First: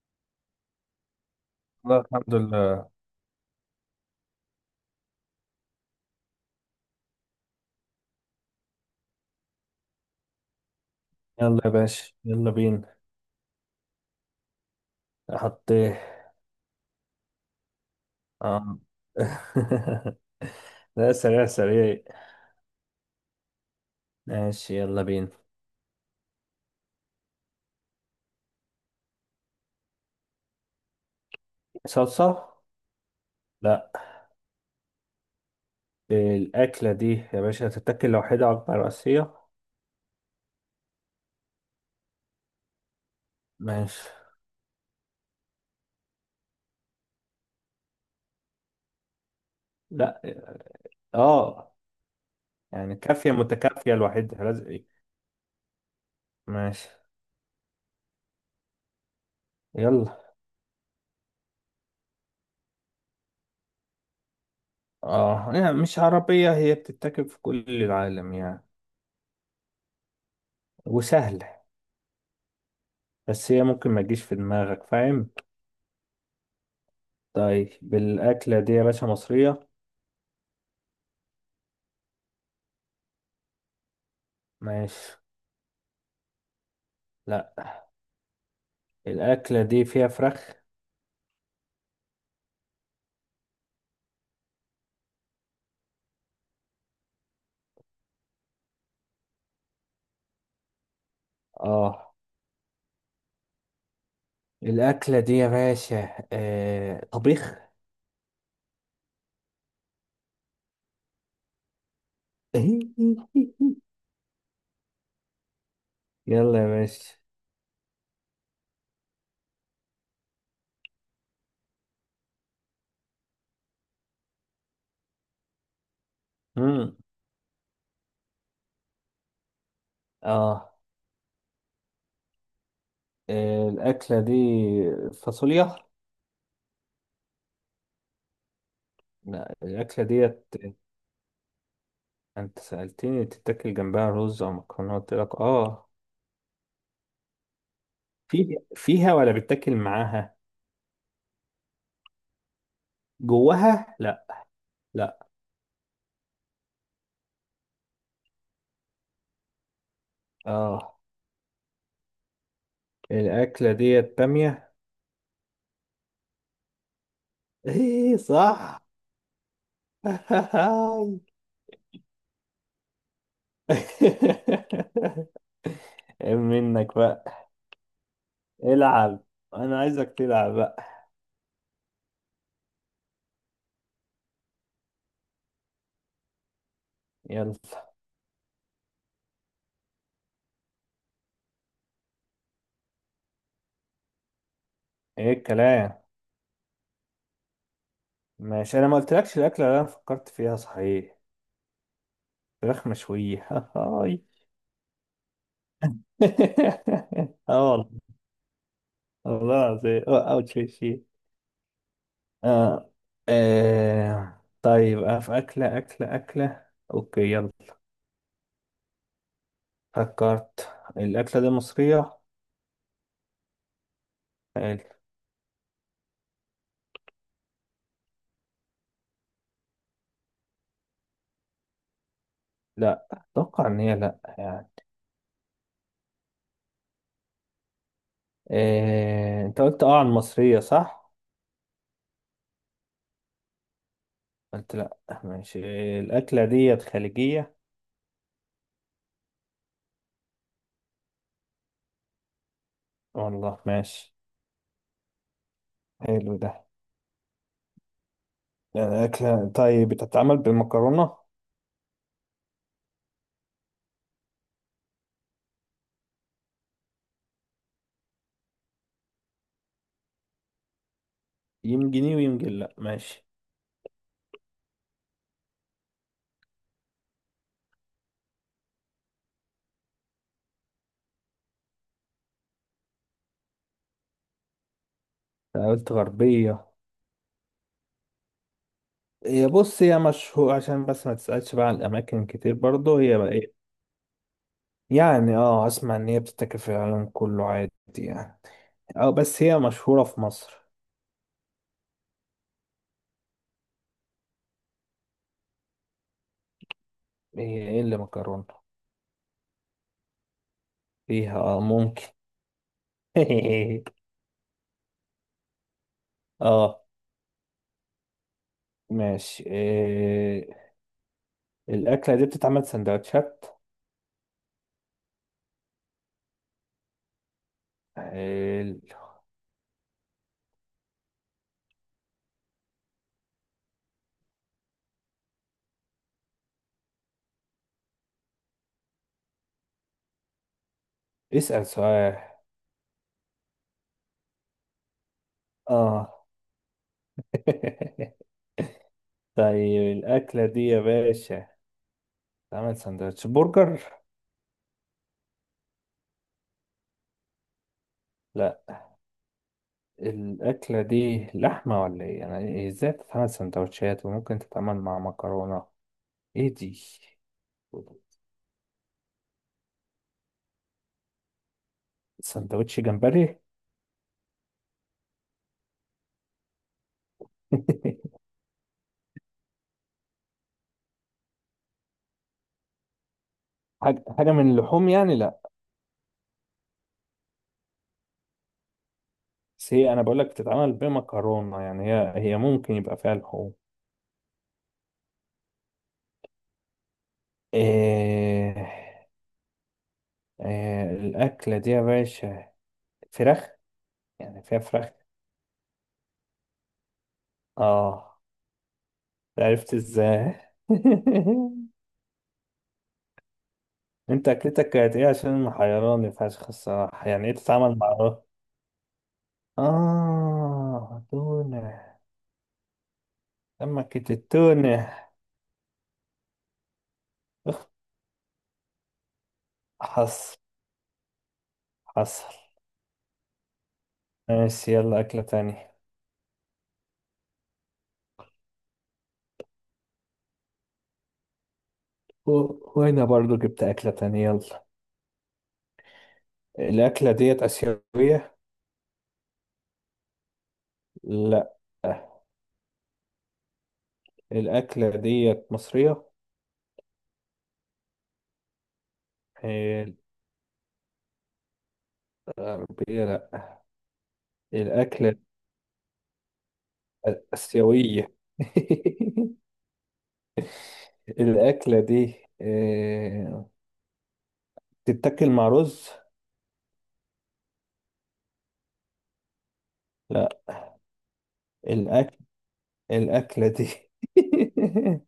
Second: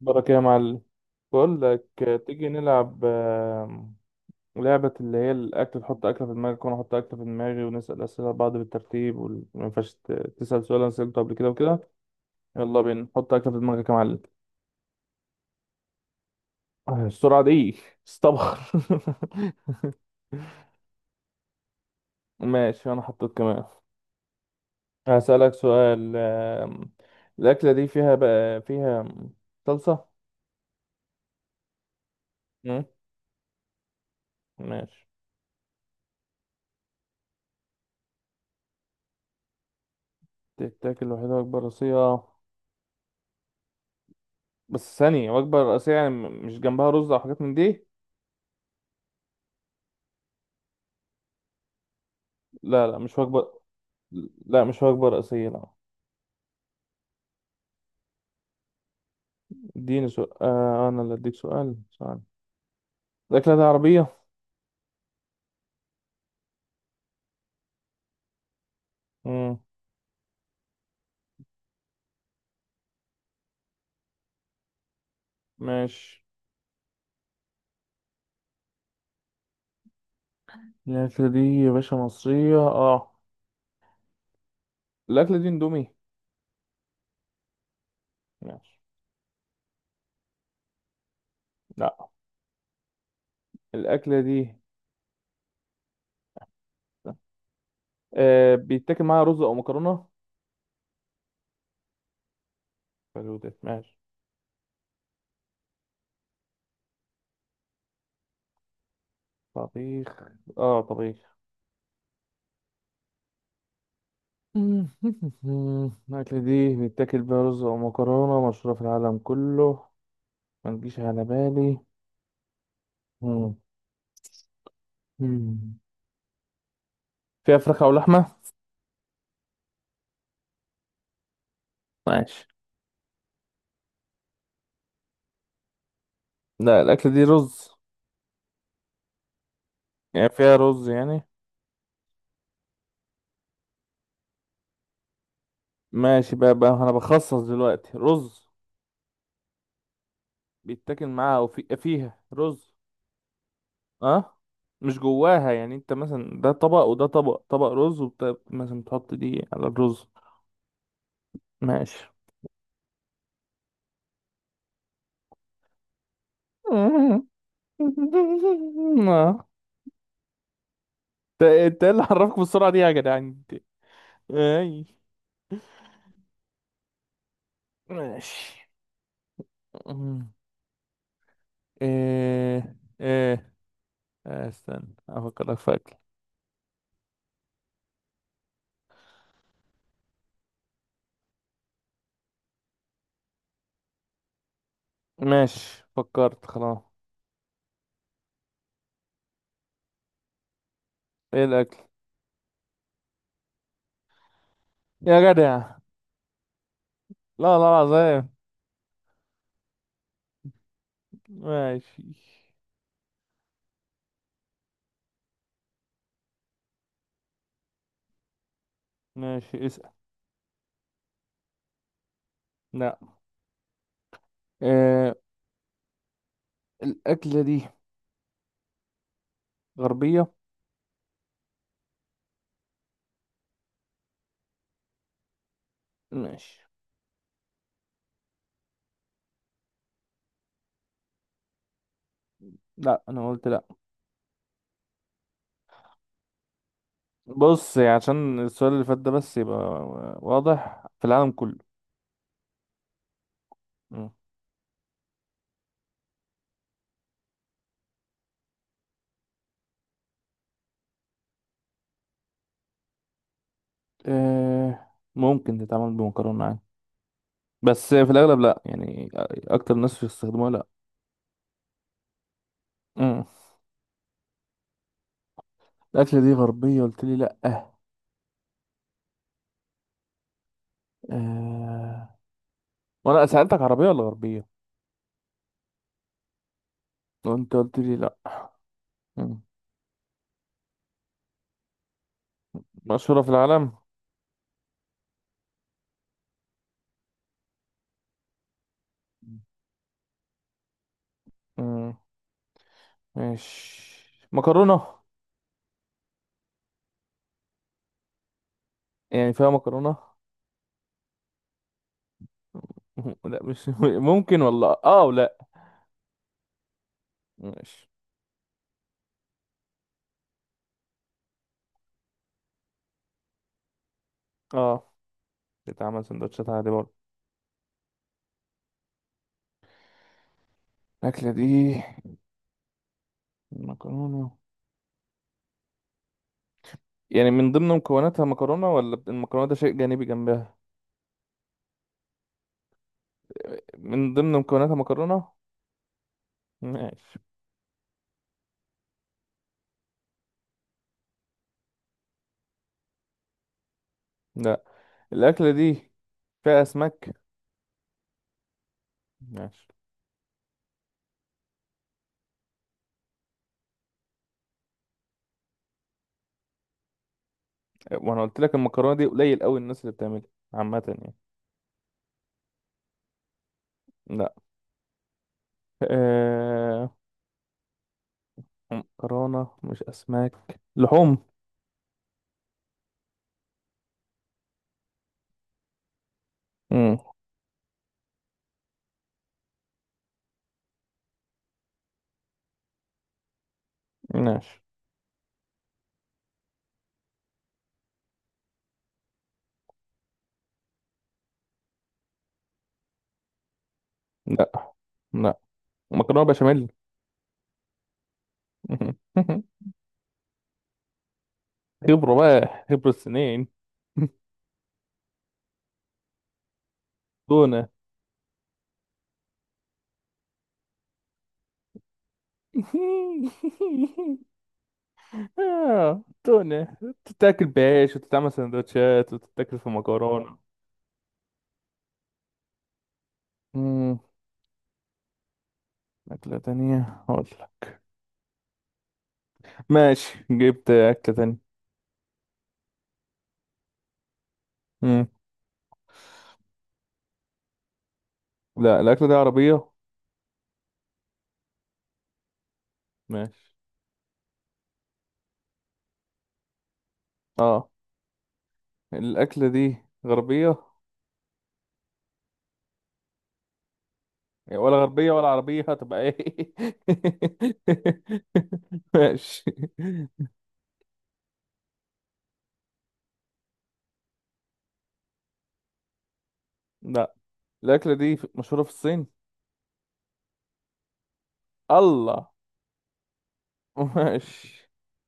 بركة يا معلم. بقول لك، لا، الحمد تيجي لله. نلعب لعبة اللي هي الأكل، تحط أكلة في دماغك وأنا أحط أكلة في دماغي ونسأل أسئلة بعض بالترتيب، وما ينفعش تسأل سؤال أنا سألته قبل كده يلا يا وكده. باشا، يلا يلا بينا. بينا، حط أكلة في دماغك يا معلم. حطيه. آه، السرعة دي. استبخر. آه. لا، سريع سريع. ماشي، أنا حطيت كمان. ماشي، يلا بينا. هسألك سؤال. الأكلة دي فيها بقى فيها صلصة. صلصة. مم، لا. ماشي. الأكلة دي يا باشا تتاكل لوحدها وجبة رئيسية. تتاكل لوحدها بأكبر راسية. ماشي. بس ثانية، وجبة رئيسية يعني مش جنبها رز أو حاجات من دي. لا. اه، لا، يعني لا مش كافية وجبة. متكافية لوحدها لا لازم مش إيه؟ وجبة رئيسية لا. ماشي. اديني يلا. سؤال. آه، أنا اللي أديك سؤال سؤال. الأكلة دي عربية؟ اه، يعني مش عربية، هي بتتاكل في كل العالم يعني. مم. وسهلة. بس هي ممكن ما تجيش في دماغك، فاهم. ماشي. طيب الأكلة دي يا باشا مصرية. الأكلة دي يا باشا مصرية. اه. ماشي. الأكلة دي اندومي. لا. ماشي. الأكلة دي فيها فراخ. لا. الأكلة دي بيتاكل معاها رز أو مكرونة. اه. حلو ده، ماشي. الأكلة دي يا باشا طبيخ. طبيخ. اه طبيخ. الأكلة يلا يا دي باشا. بيتاكل بيها رز أو مكرونة مشهورة في العالم كله. ما تجيش على بالي. مم. مم. مم. فيها فراخ او لحمه. اه. ماشي. الأكلة دي فاصوليا. لا الاكله دي رز. لا، الأكلة يعني ديت. فيها رز يعني. أنت سألتني تتاكل جنبها رز أو مكرونة، قلت لك اه. ماشي بقى انا بخصص دلوقتي رز. في فيها ولا بتاكل معاها؟ بيتاكل معاها او في فيها رز. جواها لا. اه مش لا. جواها، يعني انت مثلا ده طبق وده طبق، طبق رز مثلا تحط دي على الرز. اه. ماشي. الأكلة ديت بامية. آه. انت ايه، صح. انت ايه اللي حركك بالسرعه دي يا جدعان انت؟ اي. ايه منك بقى. ماشي. العب. انا عايزك مم. تلعب بقى. ايه. ايه. آه، استنى افكرك في اكل. يلا. ايه ماشي، الكلام. فكرت خلاص. ماشي، انا ما قلتلكش الاكله اللي انا فكرت فيها، صحيح؟ ايه الاكل. فراخ مشويه. هاي. يا جدع، لا لا اه والله. العظيم. والله العظيم، اه، اوت في شيء. ماشي. اه. طيب، اه، في اكله. اوكي، يلا. ماشي اسأل. فكرت الاكله دي مصريه. لا. حلو. آه، الاكلة دي غربية. لا، اتوقع ان هي لا يعني. ماشي. انت قلت اه عن مصريه، صح؟ لا انا قلت لا. قلت لا. ماشي. الأكلة ديت خليجية. بص، يعني عشان السؤال اللي فات ده بس يبقى واضح في العالم كله. والله، مم. ماشي. حلو ده. يعني أكلة طيب بتتعمل بمكرونة. آه ممكن تتعمل بمكرونة عادي، بس في الاغلب لا يعني، اكتر الناس بيستخدموها لا. يمكن إيه ويمكن لا. مم. ماشي. الاكلة دي غربية قلت لي لا. آه، وانا سألتك عربية ولا غربية، قلت غربية. وانت قلت لي لا. مم. هي، بص، هي مشهور، عشان بس ما تسألش بقى عن الأماكن كتير برضه، هي مشهورة في بقى إيه. العالم. يعني اه، أسمع إن هي بتتاكل في العالم كله عادي يعني. اه، بس هي مشهورة في مصر. مم. ماشي. مكرونة؟ هي إيه اللي مكرونة. يعني فيها مكرونة. فيها اه ممكن. لا مش ممكن والله، اه ولا. اه. ماشي. ماشي، إيه. الأكلة دي بتتعمل سندوتشات. اه بتعمل سندوتشات عادي برضه. حلو. الأكلة دي مكرونة، يعني من ضمن مكوناتها مكرونة ولا المكرونة ده شيء جانبي جنبها؟ اسأل سؤال. من ضمن مكوناتها مكرونة. اه. ماشي. طيب الأكلة دي يا باشا تعمل سندوتش برجر؟ لا الأكلة دي فيها أسماك. لا. ماشي. الأكلة دي لحمة ولا ايه؟ يعني ازاي تتعمل سندوتشات وممكن تتعمل مع مكرونة؟ ايه دي؟ وانا قلت لك المكرونة دي قليل قوي الناس اللي بتعملها، عامة يعني. سندوتش جمبري؟ لا. آه... مكرونة مش أسماك لحوم. حاجة حاجة من اللحوم يعني؟ لا. مم. بس هي أنا بقولك بتتعمل بمكرونة، يعني هي ممكن يبقى فيها لحوم. ماشي. إيه... الأكلة دي يا باشا فراخ؟ يعني لا. فيها فراخ. لا مكرونة بشاميل. اه. عرفت ازاي. خبرة بقى، خبرة سنين. انت اكلتك كانت ايه عشان محيراني فشخ الصراحة، يعني ايه تونة. تتعامل مع الرز؟ اه، تونة. سمكة التونة. آه، تونة تتاكل أخ. بعيش وتتعمل سندوتشات وتتاكل في حصل، مكرونة. حصل. مم. ماشي، يلا أكلة تانية. أكلة تانية أقول لك. ماشي، جبت أكلة تانية. وأنا برضو جبت أكلة تانية، يلا. مم. الأكلة ديت آسيوية. لا الأكلة دي عربية. لا. ماشي. الأكلة ديت مصرية. اه. الأكلة دي إيه. غربية. الغربية لا. يعني ولا غربية الأكلة ولا عربية هتبقى ايه؟ آسيوية. ماشي. الأكلة دي، آه، تتاكل مع رز؟ لا الأكلة دي مشهورة في الصين. لا. الأكل. الله. الأكلة دي. ماشي.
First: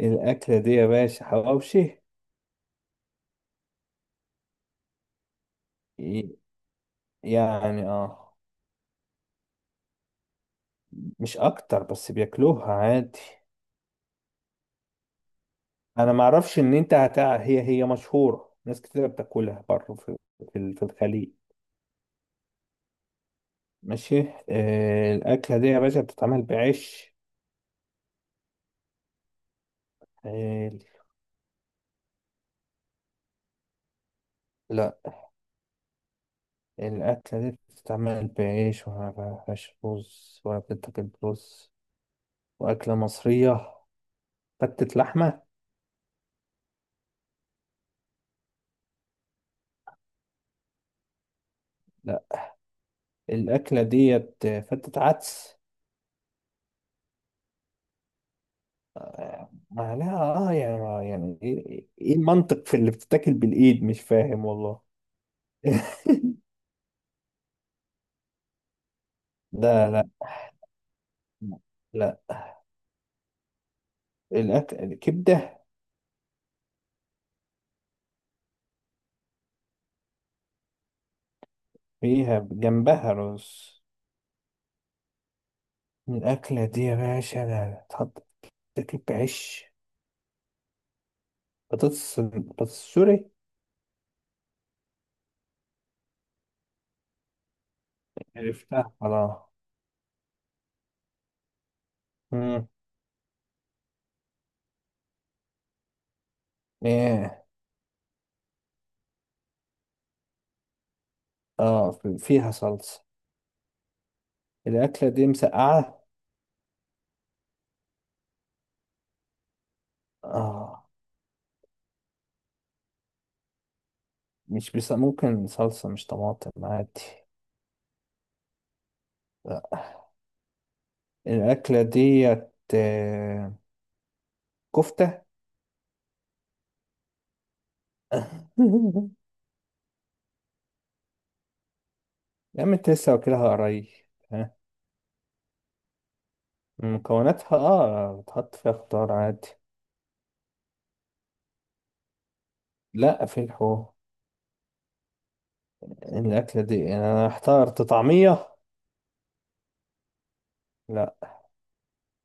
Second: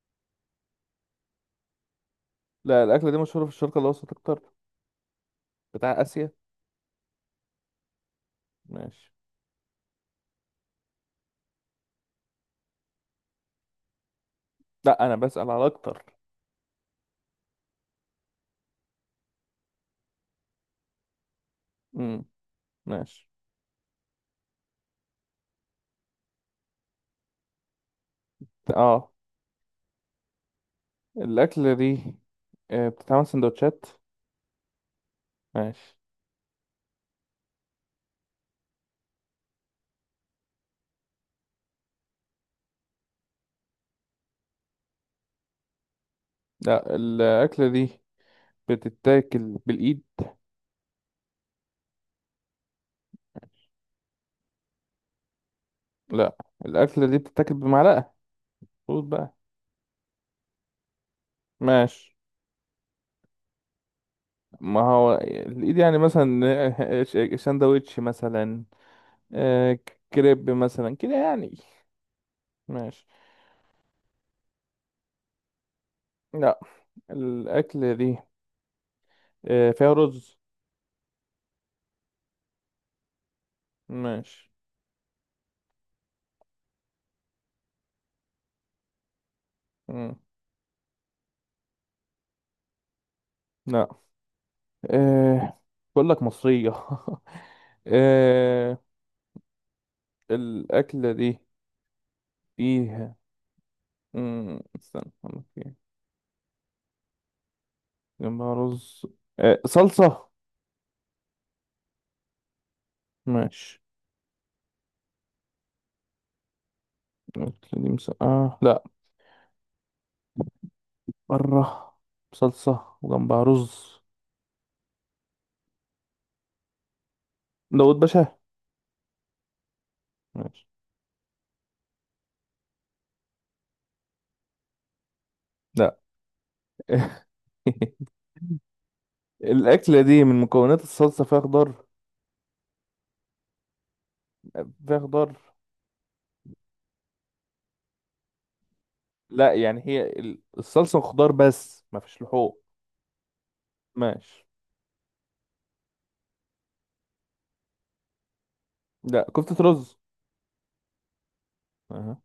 الأكلة دي يا باشا حواوشي. لا الأكلة دي مشهورة في الشرق الأوسط أكتر، بتاع آسيا. ي- يعني اه. ماشي. مش أكتر، بس بياكلوها عادي. لا أنا بسأل على أكتر. أنا معرفش إن أنت هي مشهورة، ناس كتير بتاكلها بره، في في الخليج. امم. ماشي. ماشي. الأكلة دي يا باشا بتتعمل بعيش. اه. حلو. الأكلة دي بتتعمل سندوتشات. لا. ماشي. الأكلة دي بتتعمل بعيش وما فيهاش رز ولا بتتاكل برز، وأكلة مصرية. فتة لحمة. لا الأكلة دي بتتاكل بالإيد. لا. الأكلة ديت فتة عدس. لا الأكلة دي بتتاكل بمعلقة. خد بقى. ما لها. اه يعني يعني ايه. إيه ماشي. المنطق في اللي بتتاكل بالإيد، مش فاهم ما والله. هو الايد، يعني مثلا ساندوتش مثلا. آه، لا، لا. كريب مثلا كده يعني. لا ماشي. الأكل الكبدة. لا الاكل دي فيها رز. فيها جنبها رز. ماشي. الأكلة دي يا باشا لا تحط. تاكل بعيش. مم. بطاطس، بطاطس، سوري. لا. آه، بقول لك مصرية. آه، عرفتها، خلاص. الاكلة دي مم. فيها. استنى أقول لك إيه. ايه. جنبها رز. صلصة. اه، فيها صلصة. ماشي. الأكلة دي مسقعة. الاكلة دي مسقعة لا. اه. بره. صلصة وجنبها رز. مش بس ممكن صلصة مش طماطم عادي. داود باشا. لا. ماشي. الأكلة ديت كفتة. لا. الأكلة دي من مكونات الصلصة فيها خضار. يا عم، انت لسه واكلها قريب. ها. فيها خضار. مكوناتها اه بتحط فيها خضار عادي. لا يعني هي الصلصة وخضار بس ما فيش لحوم. لا، في ماشي. الأكلة دي يعني أنا احترت، طعمية. لا كفتة رز. لا. أها.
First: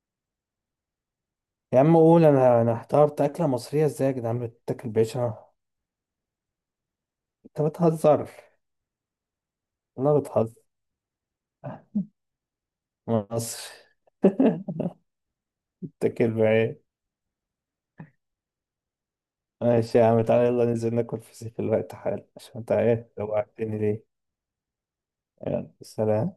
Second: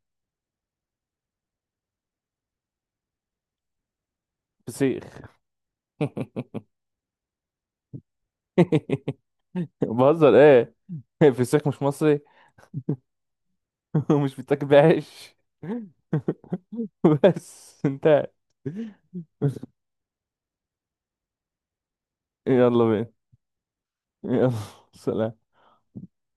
يا عم قول، أنا احترت أكلة مصرية ازاي يا جدعان، بتاكل فسيخ. بعيشها. أنت بتهزر. والله بهزر بتهزر. ايه. فسيخ مش مصري. مصر. ومش بيتاكل بعيش. بتاكل بعيش. بس انتهت. ماشي يا عم، تعالى يلا ننزل ناكل فسيخ في الوقت حالا، عشان انت يلا عارف بينا. لو قعدتني ليه. يلا. سلام. يلا، سلام.